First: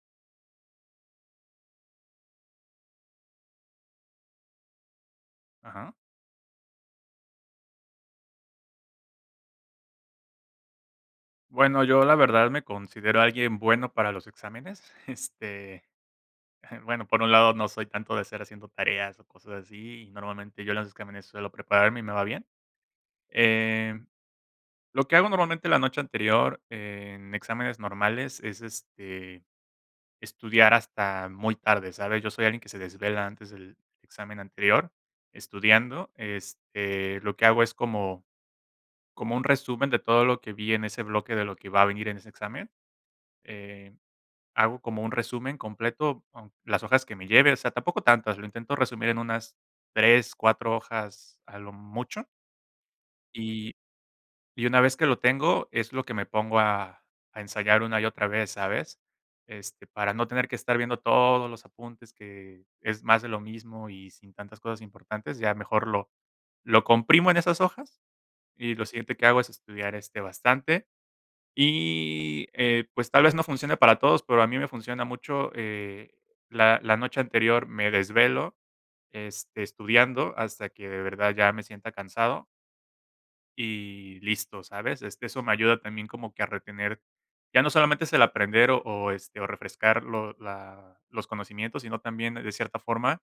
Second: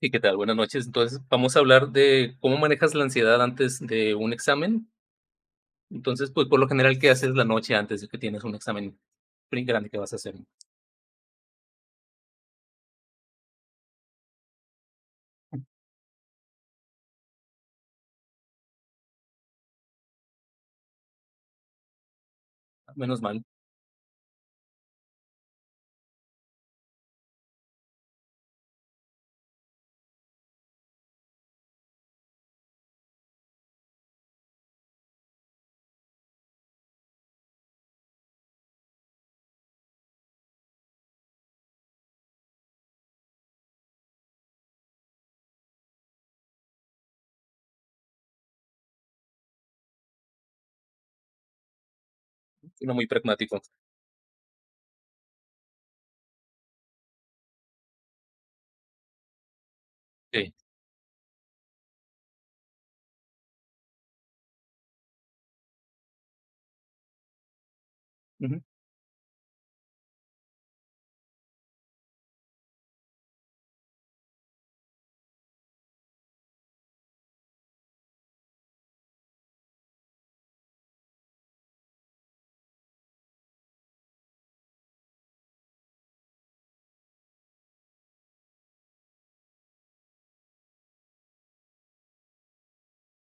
Sí, ¿qué tal? Buenas noches. Entonces, vamos a hablar de cómo manejas la ansiedad antes de un examen. Ajá. Entonces, pues por lo general, ¿qué haces la noche antes de que tienes un examen grande que vas a hacer? Bueno, yo la verdad me considero alguien bueno para los exámenes. Este, bueno, por un lado no soy tanto de estar haciendo tareas o cosas así, y normalmente yo en los exámenes suelo prepararme y me va bien. Menos mal. Em, lo que hago normalmente la noche anterior en exámenes normales es estudiar hasta muy tarde, ¿sabes? Yo soy alguien que se desvela antes del examen anterior estudiando. Lo que hago es como un resumen de todo lo que vi en ese bloque de lo que va a venir en ese examen. Eh, hago como un resumen completo, aun las hojas que me lleve, o sea, tampoco tantas, lo intento resumir en unas 3 4 hojas a lo mucho, Sino muy pragmático. y y una vez que lo tengo, es lo que me pongo a ensayar una y otra vez, ¿sabes? Para no tener Sí. que estar viendo todos los apuntes que es más de lo mismo y sin tantas cosas importantes, ya mejor lo comprimo en esas hojas, Ujú. y lo siguiente que hago es estudiar, bastante. Y, pues, tal vez no funcione para todos, pero a mí me funciona mucho, la noche anterior me desvelo, estudiando hasta que de verdad ya me sienta cansado y listo, ¿sabes? Eso me ayuda también como que a retener, ya no solamente es el aprender o refrescar lo la los conocimientos, sino también, de cierta forma,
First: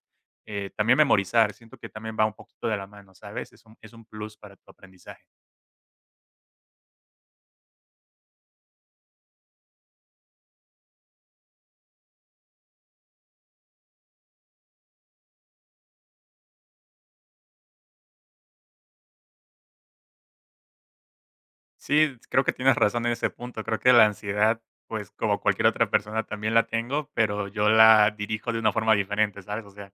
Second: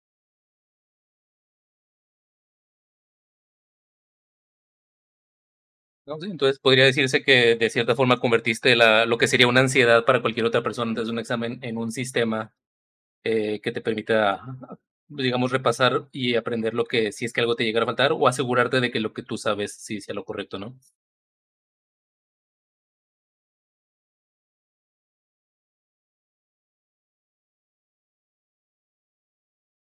también memorizar. Siento que también va un poquito de la mano, ¿sabes? Es un plus para tu aprendizaje. No, sí, entonces, podría decirse que de cierta forma convertiste la, lo que sería una ansiedad para cualquier otra persona antes de un examen en un sistema que te permita, digamos, repasar y aprender lo que, si es que algo te llegara a faltar, o asegurarte de que lo que tú sabes sí sea lo correcto, ¿no? Sí, creo que tienes razón en ese punto. Creo que la ansiedad, pues, como cualquier otra persona también la tengo, pero yo la dirijo de una forma diferente, ¿sabes? O sea,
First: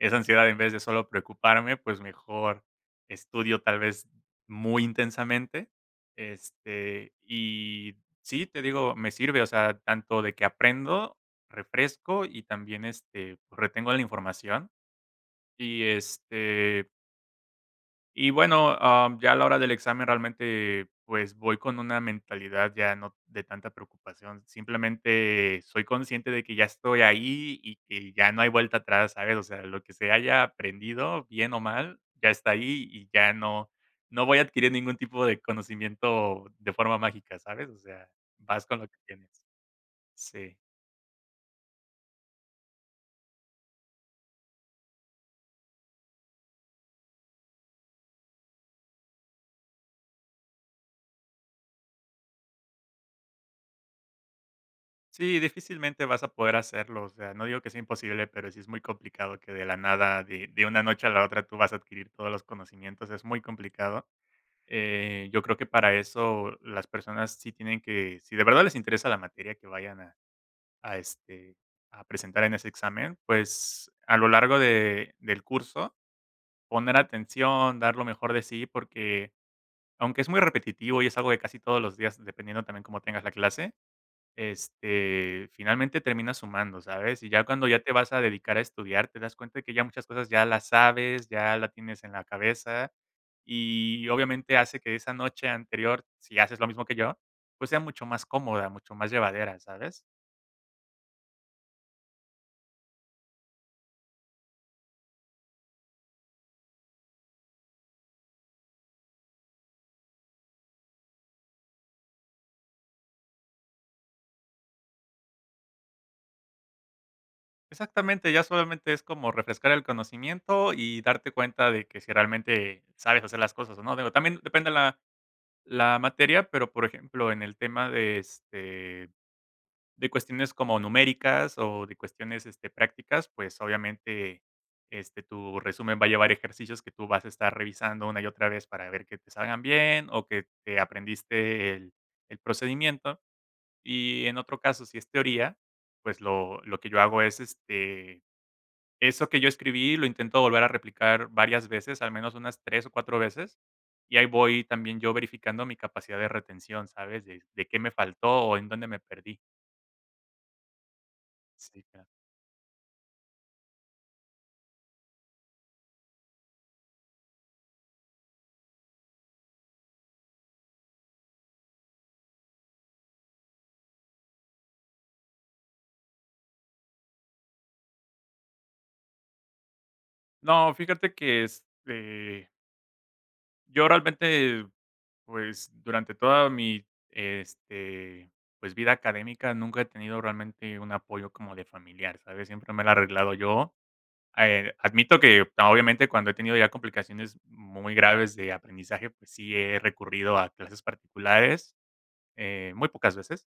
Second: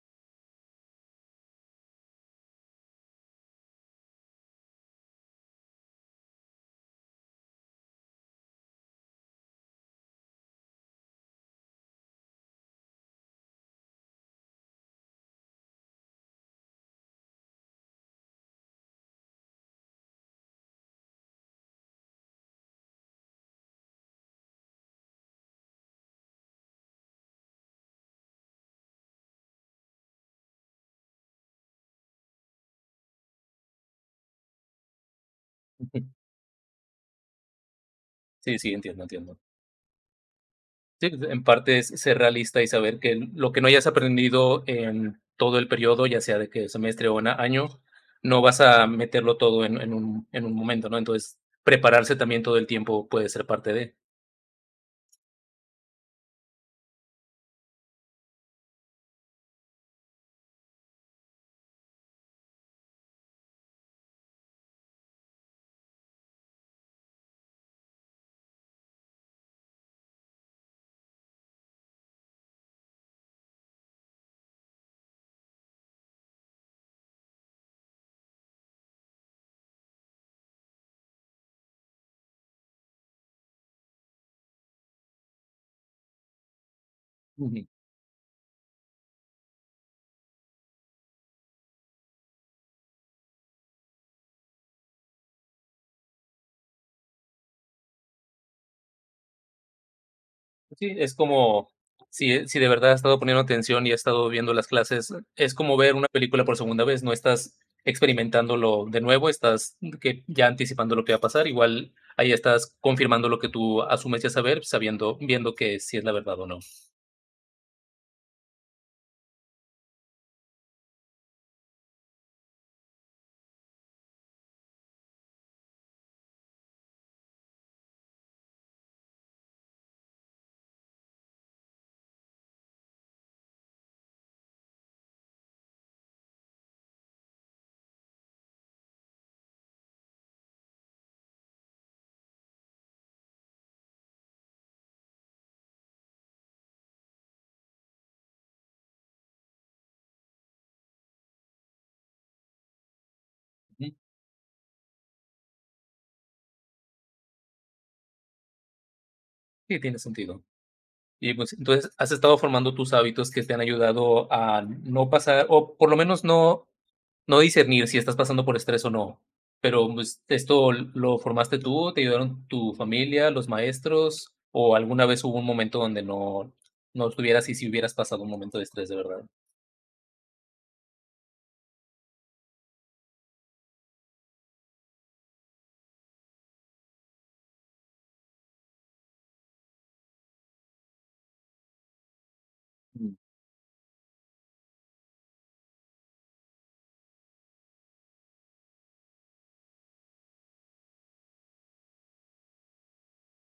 esa ansiedad en vez de solo preocuparme, pues mejor estudio tal vez muy intensamente. Y sí, te digo, me sirve, o sea, tanto de que aprendo, refresco y también pues, retengo la información. Y este, y bueno, ya a la hora del examen realmente, pues, voy con una mentalidad ya no de tanta preocupación. Simplemente soy consciente de que ya estoy ahí y que ya no hay vuelta atrás, ¿sabes? O sea, lo que se haya aprendido, bien o mal, ya está ahí y ya no no voy a adquirir ningún tipo de Ujú. conocimiento de forma mágica, ¿sabes? O sea, Sí, vas sí, con lo que entiendo, entiendo. tienes. Sí. Sí, en parte es ser realista y saber que lo que no hayas aprendido en todo el periodo, ya sea de que semestre o año, no vas a meterlo todo en un momento, ¿no? Entonces, prepararse también todo el tiempo puede ser parte de. Sí, difícilmente vas a poder hacerlo, o sea, no digo que sea imposible, pero sí es muy complicado que de la nada, de una noche a la otra, tú vas a adquirir todos los conocimientos, es muy complicado. Yo creo que para eso las personas sí tienen que, si de verdad les interesa la materia que vayan a, este, a presentar en ese examen, pues a lo largo del curso, poner atención, dar lo mejor de sí, porque aunque es muy repetitivo y es algo de casi todos los días, dependiendo también cómo tengas la clase, finalmente termina sumando, ¿sabes? Y ya Ujú. cuando ya te vas a dedicar a estudiar, te das cuenta de que ya muchas cosas ya las sabes, ya la tienes en la cabeza y obviamente hace que esa noche anterior, si haces lo mismo que yo, pues sea mucho más cómoda, mucho más llevadera, ¿sabes? Sí, es como si, si de verdad has estado poniendo atención y has estado viendo las clases, es como ver una película por segunda vez, no estás experimentándolo de nuevo, estás que ya anticipando lo que va a pasar, igual ahí estás confirmando lo que tú asumes ya saber, sabiendo, viendo que si es la verdad o no. Exactamente, ya solamente es como refrescar el conocimiento y darte cuenta de que si realmente sabes hacer las cosas o no. Digo, también depende la materia, pero por ejemplo, en el tema de cuestiones como numéricas o de cuestiones, prácticas, pues, obviamente, tu resumen va a llevar ejercicios que tú vas a estar revisando una y otra vez para ver que te salgan bien o que te aprendiste el procedimiento. Y en otro caso, si es teoría, pues, lo que yo hago es, eso que yo escribí lo intento volver a replicar varias veces, al menos unas 3 o 4 veces, Mm, y ahí voy también yo verificando mi capacidad de retención, ¿sabes? De qué me faltó o en dónde me perdí. sí, tiene sentido. Y pues, Sí, entonces, claro. has estado formando tus hábitos que te han ayudado a no pasar, o por lo menos no, no discernir si estás pasando por estrés o no. Pero, pues, ¿esto lo formaste tú? ¿Te ayudaron tu familia, los maestros? ¿O alguna vez hubo un momento donde no, no estuvieras y si hubieras pasado un momento de estrés de verdad? No, fíjate que, yo realmente, pues, durante toda mi, este, pues, vida académica nunca he tenido realmente un apoyo como de familiar, ¿sabes? Siempre me lo he Mm. arreglado yo. Admito que, obviamente, cuando he tenido ya complicaciones muy graves de aprendizaje, pues sí he recurrido a clases particulares muy pocas veces,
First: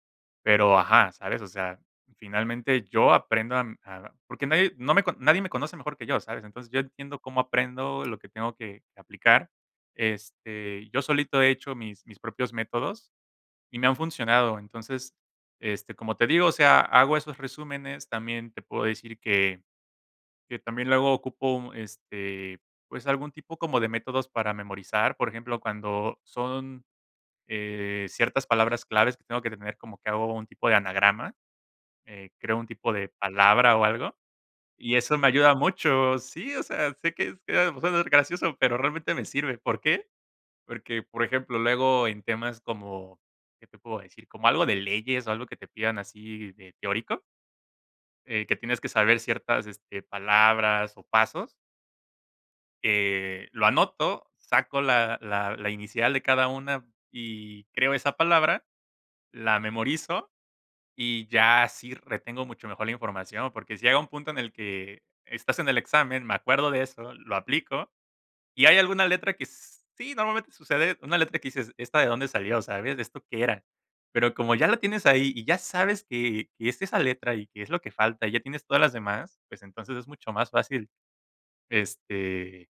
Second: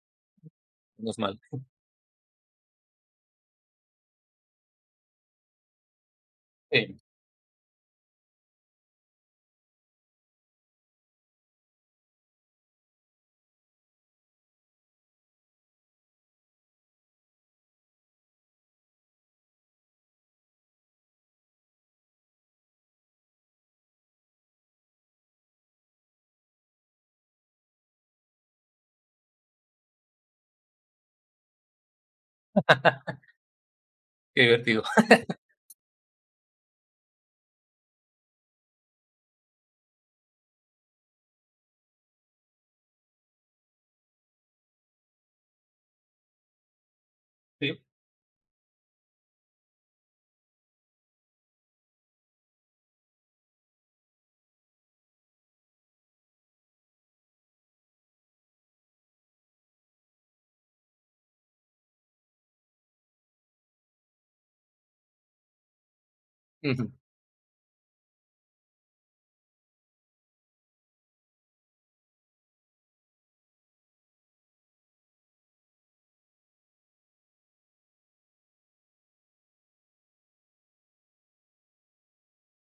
pero ajá, No es mal. ¿sabes? O sea, finalmente yo aprendo a porque nadie me conoce mejor que yo, ¿sabes? Entonces, yo Sí, entiendo cómo aprendo lo que tengo que aplicar. Yo solito he hecho mis propios métodos y me han funcionado. Entonces, como te digo, o sea, hago esos resúmenes, también te puedo decir que también luego ocupo, pues, algún tipo como de métodos para memorizar, por ejemplo, cuando son ciertas palabras claves que tengo que tener, como que hago un tipo de anagrama, creo un tipo de palabra o algo, qué divertido. y eso me ayuda mucho. Sí, o sea, sé que es que suena gracioso, pero realmente me sirve. ¿Por qué? Porque, por ejemplo, luego en temas como, ¿qué te puedo decir? Como algo de leyes o algo que te pidan así de teórico, Sí. Que tienes que saber ciertas palabras o pasos, lo anoto, saco la inicial de cada una y creo esa palabra, la memorizo. Y ya sí retengo mucho mejor la información, porque si llega un punto en el que estás en el examen, me acuerdo de Ujú. eso, lo aplico, y hay alguna letra que sí, normalmente sucede, una letra que dices, ¿esta de dónde salió? ¿Sabes? ¿Esto qué era? Pero como ya la tienes ahí y ya sabes que es esa letra y que es lo que falta y ya tienes todas las demás, pues entonces es mucho más fácil este,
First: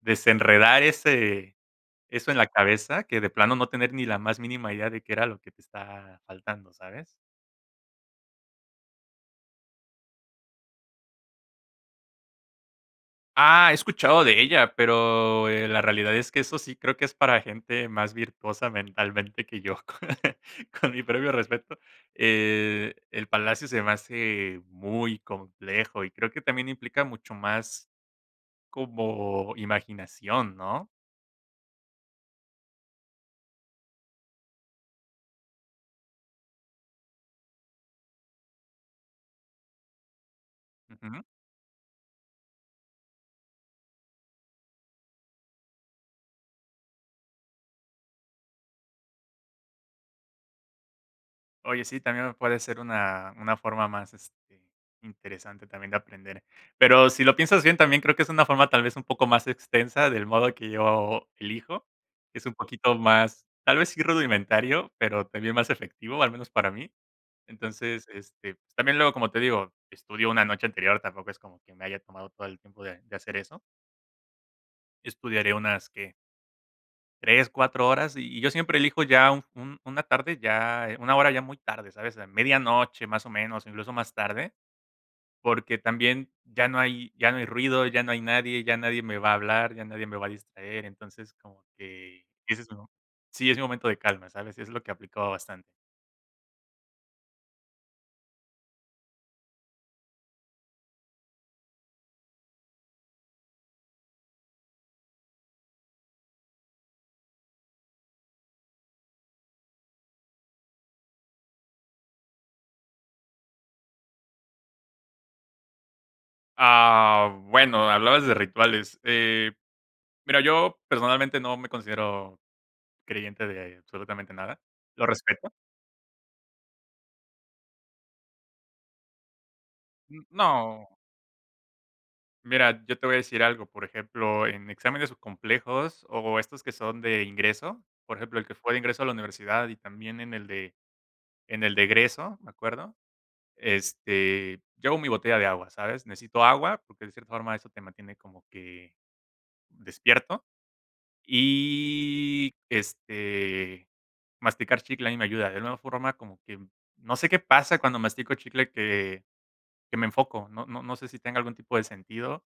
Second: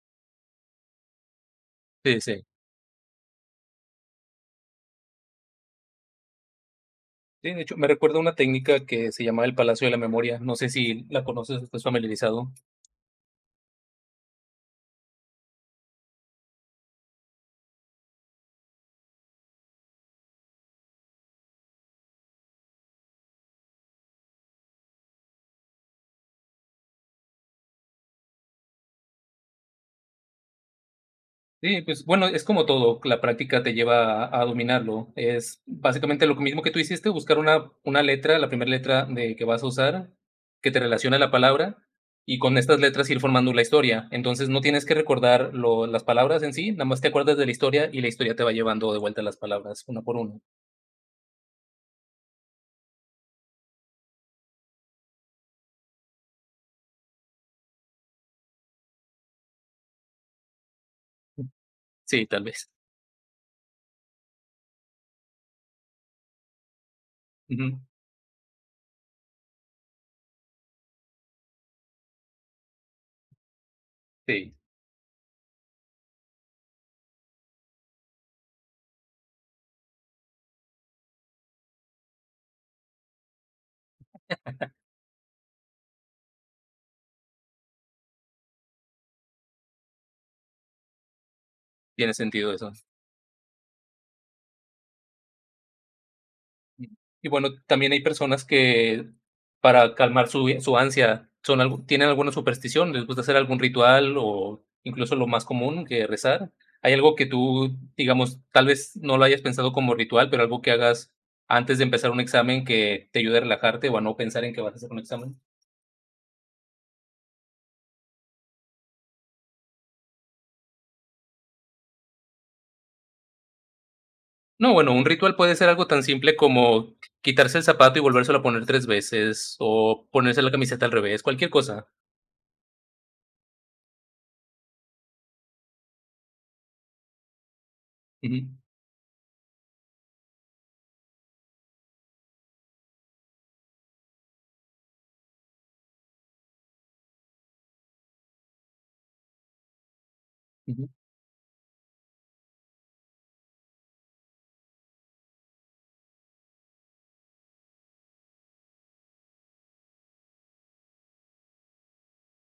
desenredar ese, Sí, eso en la sí. cabeza que de plano no tener ni la más mínima idea de qué era lo que te está faltando, ¿sabes? Sí, de hecho, me recuerda una técnica que se llama el Palacio de la Memoria. No sé si la conoces, estás familiarizado. Ah, he escuchado de ella, pero, la realidad es que eso sí creo que es para gente más virtuosa mentalmente que yo, con mi previo respeto. El Palacio se me hace muy complejo y creo que también implica mucho más como imaginación, ¿no? Sí, pues bueno, es como todo, la práctica te lleva a dominarlo. Es básicamente lo mismo que tú hiciste, buscar una letra, la primera letra de que vas a usar, que te relaciona la palabra, y con estas letras ir formando la historia. Entonces no tienes que recordar las palabras en sí, nada más te acuerdas de la historia y la historia te va llevando de vuelta las palabras una por una. Oye, sí, también puede ser una forma más, interesante también de aprender. Pero si lo piensas bien, también creo que es una forma tal vez un poco más extensa del modo que yo elijo, Sí, tal es un vez. poquito más, tal vez sí rudimentario, pero también más efectivo, al menos para mí. Ujú. Entonces, pues, también luego, como te digo, estudio una noche anterior, tampoco es como que me haya tomado todo el tiempo de hacer eso. Sí, Estudiaré unas, que 3 4 horas, y yo siempre elijo ya un una tarde ya, una hora ya muy tarde, ¿sabes? A medianoche, más o menos, incluso más tarde, porque también ya no hay ruido, ya no hay nadie, ya nadie me va a hablar, ya nadie me va a distraer, entonces como tiene que sentido ese es eso. mi mo sí, es mi momento de calma, ¿sabes? Es lo que aplicaba bastante. Y bueno, también hay personas que para calmar su su ansia son algu tienen alguna superstición, les gusta hacer algún ritual o incluso lo más común que rezar. ¿Hay algo que tú, digamos, tal vez no lo hayas pensado como ritual, pero algo que hagas antes de empezar un examen que te ayude a relajarte o a no pensar en que vas a hacer un examen? Ah, bueno, hablabas de rituales. Mira, yo personalmente no me considero creyente de absolutamente nada. No, bueno, un Lo ritual respeto. puede ser algo tan simple como quitarse el zapato y volvérselo a poner 3 veces o N ponerse la camiseta no. al revés, cualquier cosa. Mira, yo te voy a decir algo, por ejemplo, en exámenes complejos o estos que son de ingreso, por ejemplo, Ujú, el que fue de ingreso a la universidad y también en el de egreso, me acuerdo, llevo mi botella de agua, ¿sabes? Necesito agua porque de cierta forma eso te mantiene como que despierto ujú. y, masticar chicle a mí me ayuda, de alguna forma como que no sé qué pasa cuando mastico chicle que me enfoco, no sé si tenga algún tipo de sentido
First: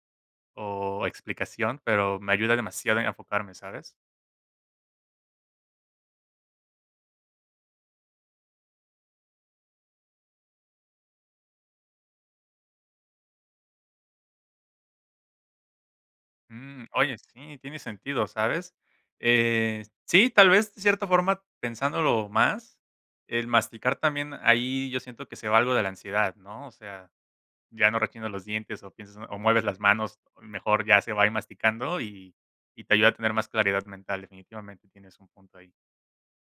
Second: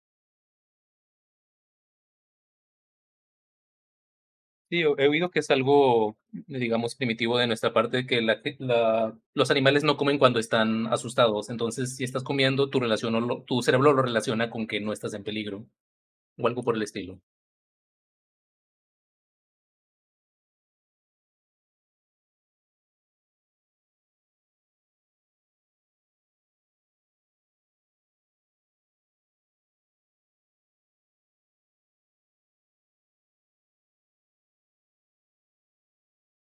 o explicación, pero me ayuda demasiado a enfocarme, ¿sabes? Sí, he oído que es algo, digamos, primitivo de nuestra parte, que la, que los animales no comen cuando están asustados. Entonces, si estás comiendo, tu, relación o tu cerebro lo relaciona con que no estás en peligro o algo por el Mm, oye, estilo. sí, tiene sentido, ¿sabes? Sí, tal vez, de cierta forma, pensándolo más, el masticar también ahí yo siento que se va algo de la ansiedad, ¿no? O sea, ya no rechinas los dientes o piensas o mueves las manos, mejor ya se va ahí masticando y te ayuda a tener más claridad mental, definitivamente tienes un punto ahí.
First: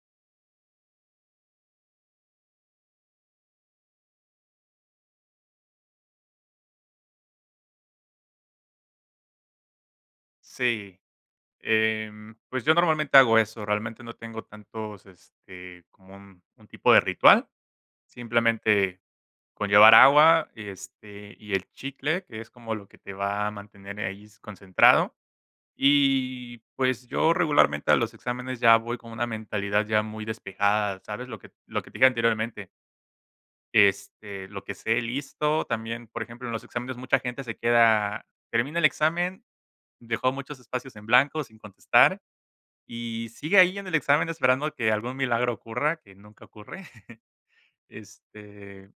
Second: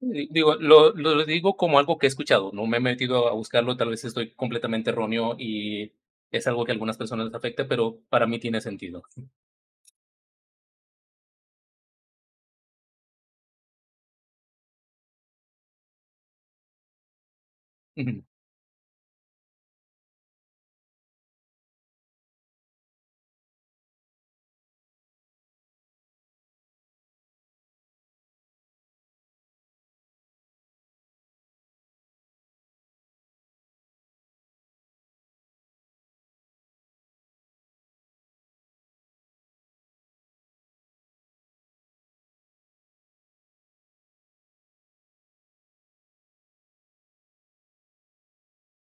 Digo, lo digo como algo que he escuchado, no me he metido a buscarlo, tal vez estoy completamente erróneo y es algo que a algunas personas les afecta, pero para mí tiene sentido. Sí, pues yo normalmente hago eso, realmente no tengo tantos, como un tipo de ritual. Simplemente con llevar agua, y el chicle, que es como lo que te va a mantener ahí concentrado. Y, pues, yo regularmente a los exámenes ya voy con una mentalidad ya muy despejada, ¿sabes? Lo que te dije anteriormente, lo que sé, listo. También, por ejemplo, en los exámenes mucha gente se queda termina el examen, dejó muchos espacios en blanco sin contestar y sigue ahí en el examen esperando que algún milagro ocurra, que nunca ocurre. Este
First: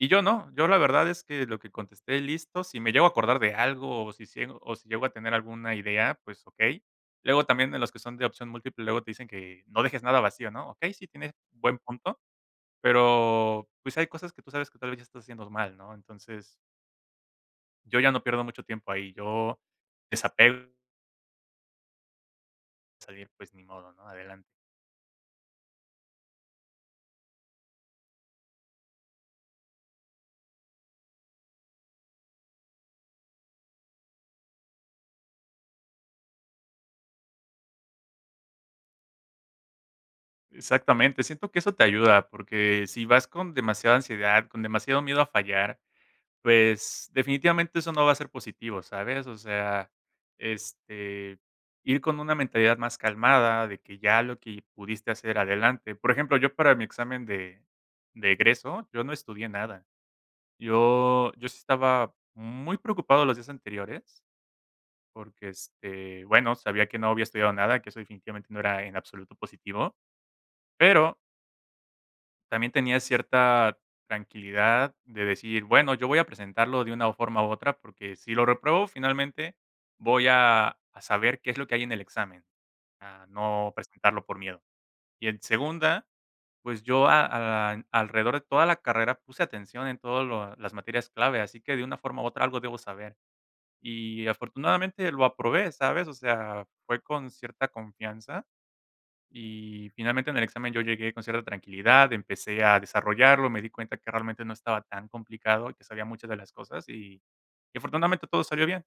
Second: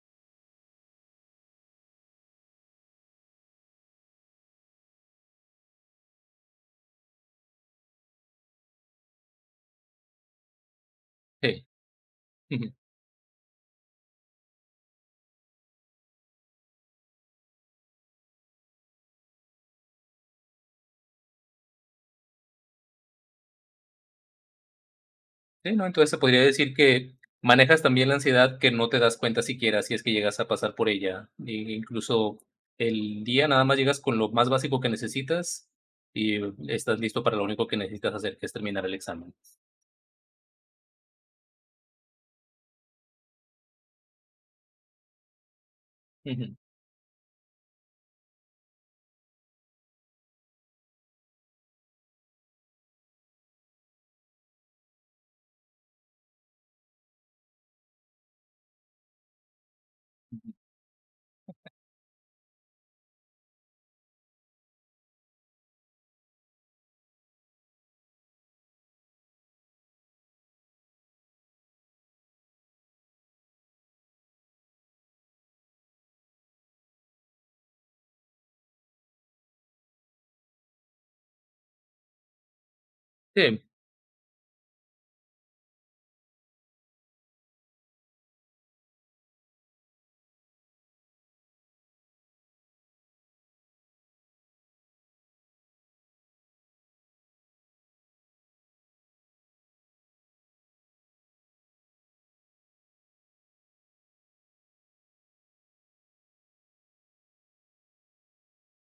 Y yo no, yo la verdad es que lo que contesté: "Listo", si me llego a acordar de algo, o si sigo o si llego a tener alguna idea, pues okey. Luego también en los que son de opción múltiple, luego te dicen que no dejes nada vacío, ¿no? Okey, sí, tienes Sí. buen punto, pero, pues, hay cosas que tú sabes que tal vez ya estás haciendo mal, ¿no? Entonces, yo ya no pierdo mucho tiempo ahí, yo desapego, salir, pues ni modo, ¿no? Adelante. Sí, ¿no? Entonces se podría decir que manejas también la ansiedad que no te das cuenta siquiera si es que llegas a pasar por ella. Incluso el día nada más llegas con lo más básico que necesitas y estás listo para lo único que necesitas hacer, que es terminar el examen. Exactamente, siento que eso te ayuda, porque si vas con demasiada ansiedad, con demasiado miedo a fallar. Ujú. Pues, definitivamente eso no va a ser positivo, ¿sabes? O sea, este, ir con una mentalidad más calmada de que ya lo que pudiste hacer adelante. Por ejemplo, yo para mi examen de egreso, yo no estudié nada. Yo sí estaba muy preocupado los días anteriores porque, bueno, sabía que no había estudiado nada, que eso definitivamente no era en absoluto positivo, pero también tenía cierta tranquilidad de decir: "Bueno, yo voy a presentarlo de una forma u otra, porque si lo repruebo, finalmente voy a saber qué es lo que hay en el examen, a Sí, no presentarlo por miedo". Y en segunda, pues yo a alrededor de toda la carrera puse atención en todas las materias clave, así que de una forma u otra algo debo saber. Y afortunadamente lo aprobé, ¿sabes? O sea, fue con cierta confianza y finalmente en el examen yo llegué con cierta tranquilidad, empecé a desarrollarlo, me di cuenta que realmente no estaba tan complicado, que sabía muchas de las cosas y afortunadamente todo salió bien.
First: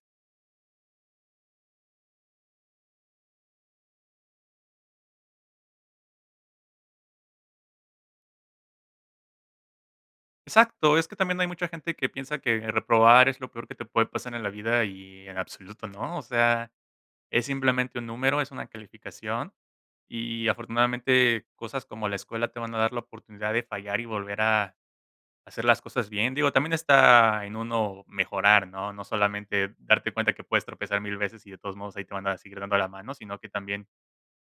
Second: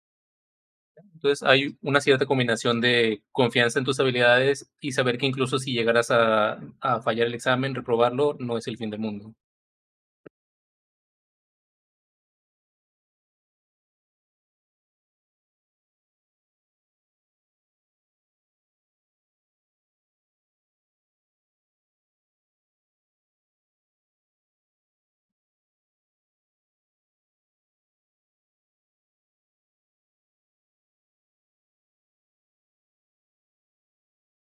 entonces hay una cierta combinación de confianza en tus habilidades y saber que incluso si llegaras a fallar el examen, reprobarlo, no es el fin del mundo. Exacto, es que también hay mucha gente que piensa que reprobar es lo peor que te puede pasar en la vida y en absoluto no, o sea, es simplemente un número, es una calificación y afortunadamente cosas como la escuela te van a dar la oportunidad de fallar y volver a hacer las cosas bien, digo, también está en uno mejorar, ¿no? No solamente darte cuenta que puedes tropezar 1000 veces y de todos modos ahí te van a seguir dando la mano, sino que también,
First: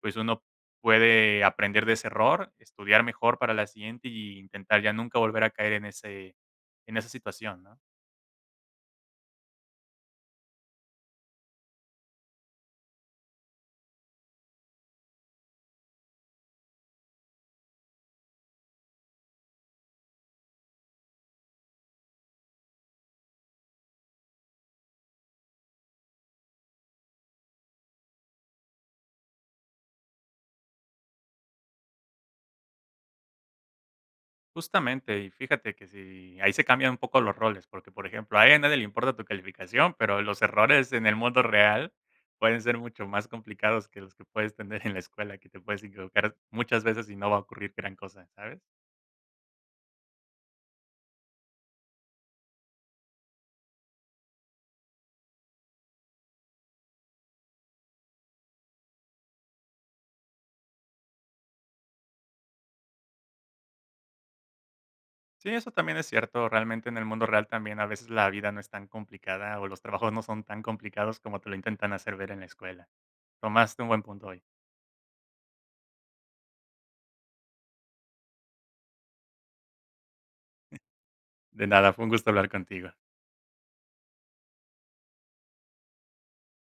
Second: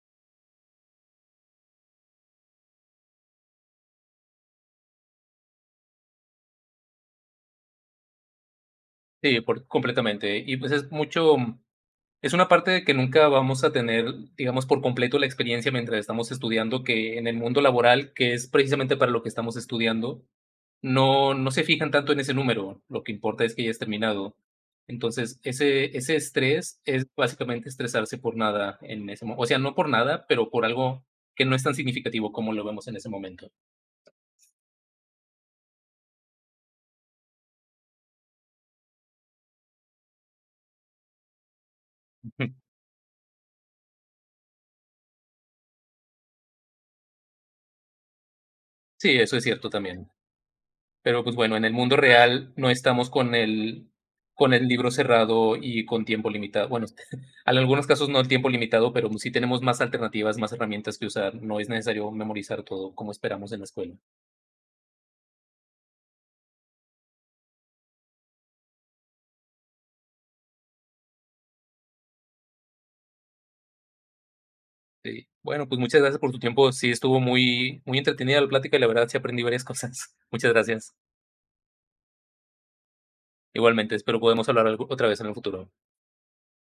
pues, uno puede aprender de ese error, estudiar mejor para la siguiente y intentar ya nunca volver a caer en ese en esa situación, ¿no? Sí, por, completamente. Y pues es mucho. Es una parte que nunca vamos a tener, digamos, por completo la experiencia mientras estamos estudiando, que en el mundo laboral, que es precisamente para lo que estamos estudiando, no, no se fijan tanto en ese número, lo que importa es que ya es terminado. Entonces, ese estrés es básicamente estresarse por nada en ese momento. O sea, no por nada, pero por algo que no es tan significativo como lo vemos en ese momento. Justamente, y fíjate que si ahí se cambian un poco los roles, porque, por ejemplo, a ella nadie le importa tu calificación, pero los errores en el mundo real pueden ser mucho más complicados que los que puedes tener en la escuela, que te puedes equivocar muchas veces y no va a ocurrir gran cosa, ¿sabes? Sí, eso es cierto también. Pero pues bueno, en el mundo real no estamos con el libro cerrado y con tiempo limitado. Bueno, en algunos casos no el tiempo limitado, pero sí tenemos más alternativas, más herramientas que usar. No es necesario memorizar todo como esperamos en la escuela. Sí, eso también es cierto. Realmente en el mundo real también a veces la vida no es tan complicada o los trabajos no son tan complicados como te lo intentan hacer ver en la escuela. Tomaste un buen punto hoy. Sí. Bueno, pues muchas gracias por tu tiempo. Sí, estuvo muy, muy entretenida la plática y la verdad sí aprendí varias cosas. Muchas gracias. De nada, fue un gusto hablar contigo. Igualmente, espero podemos hablar otra vez en el futuro.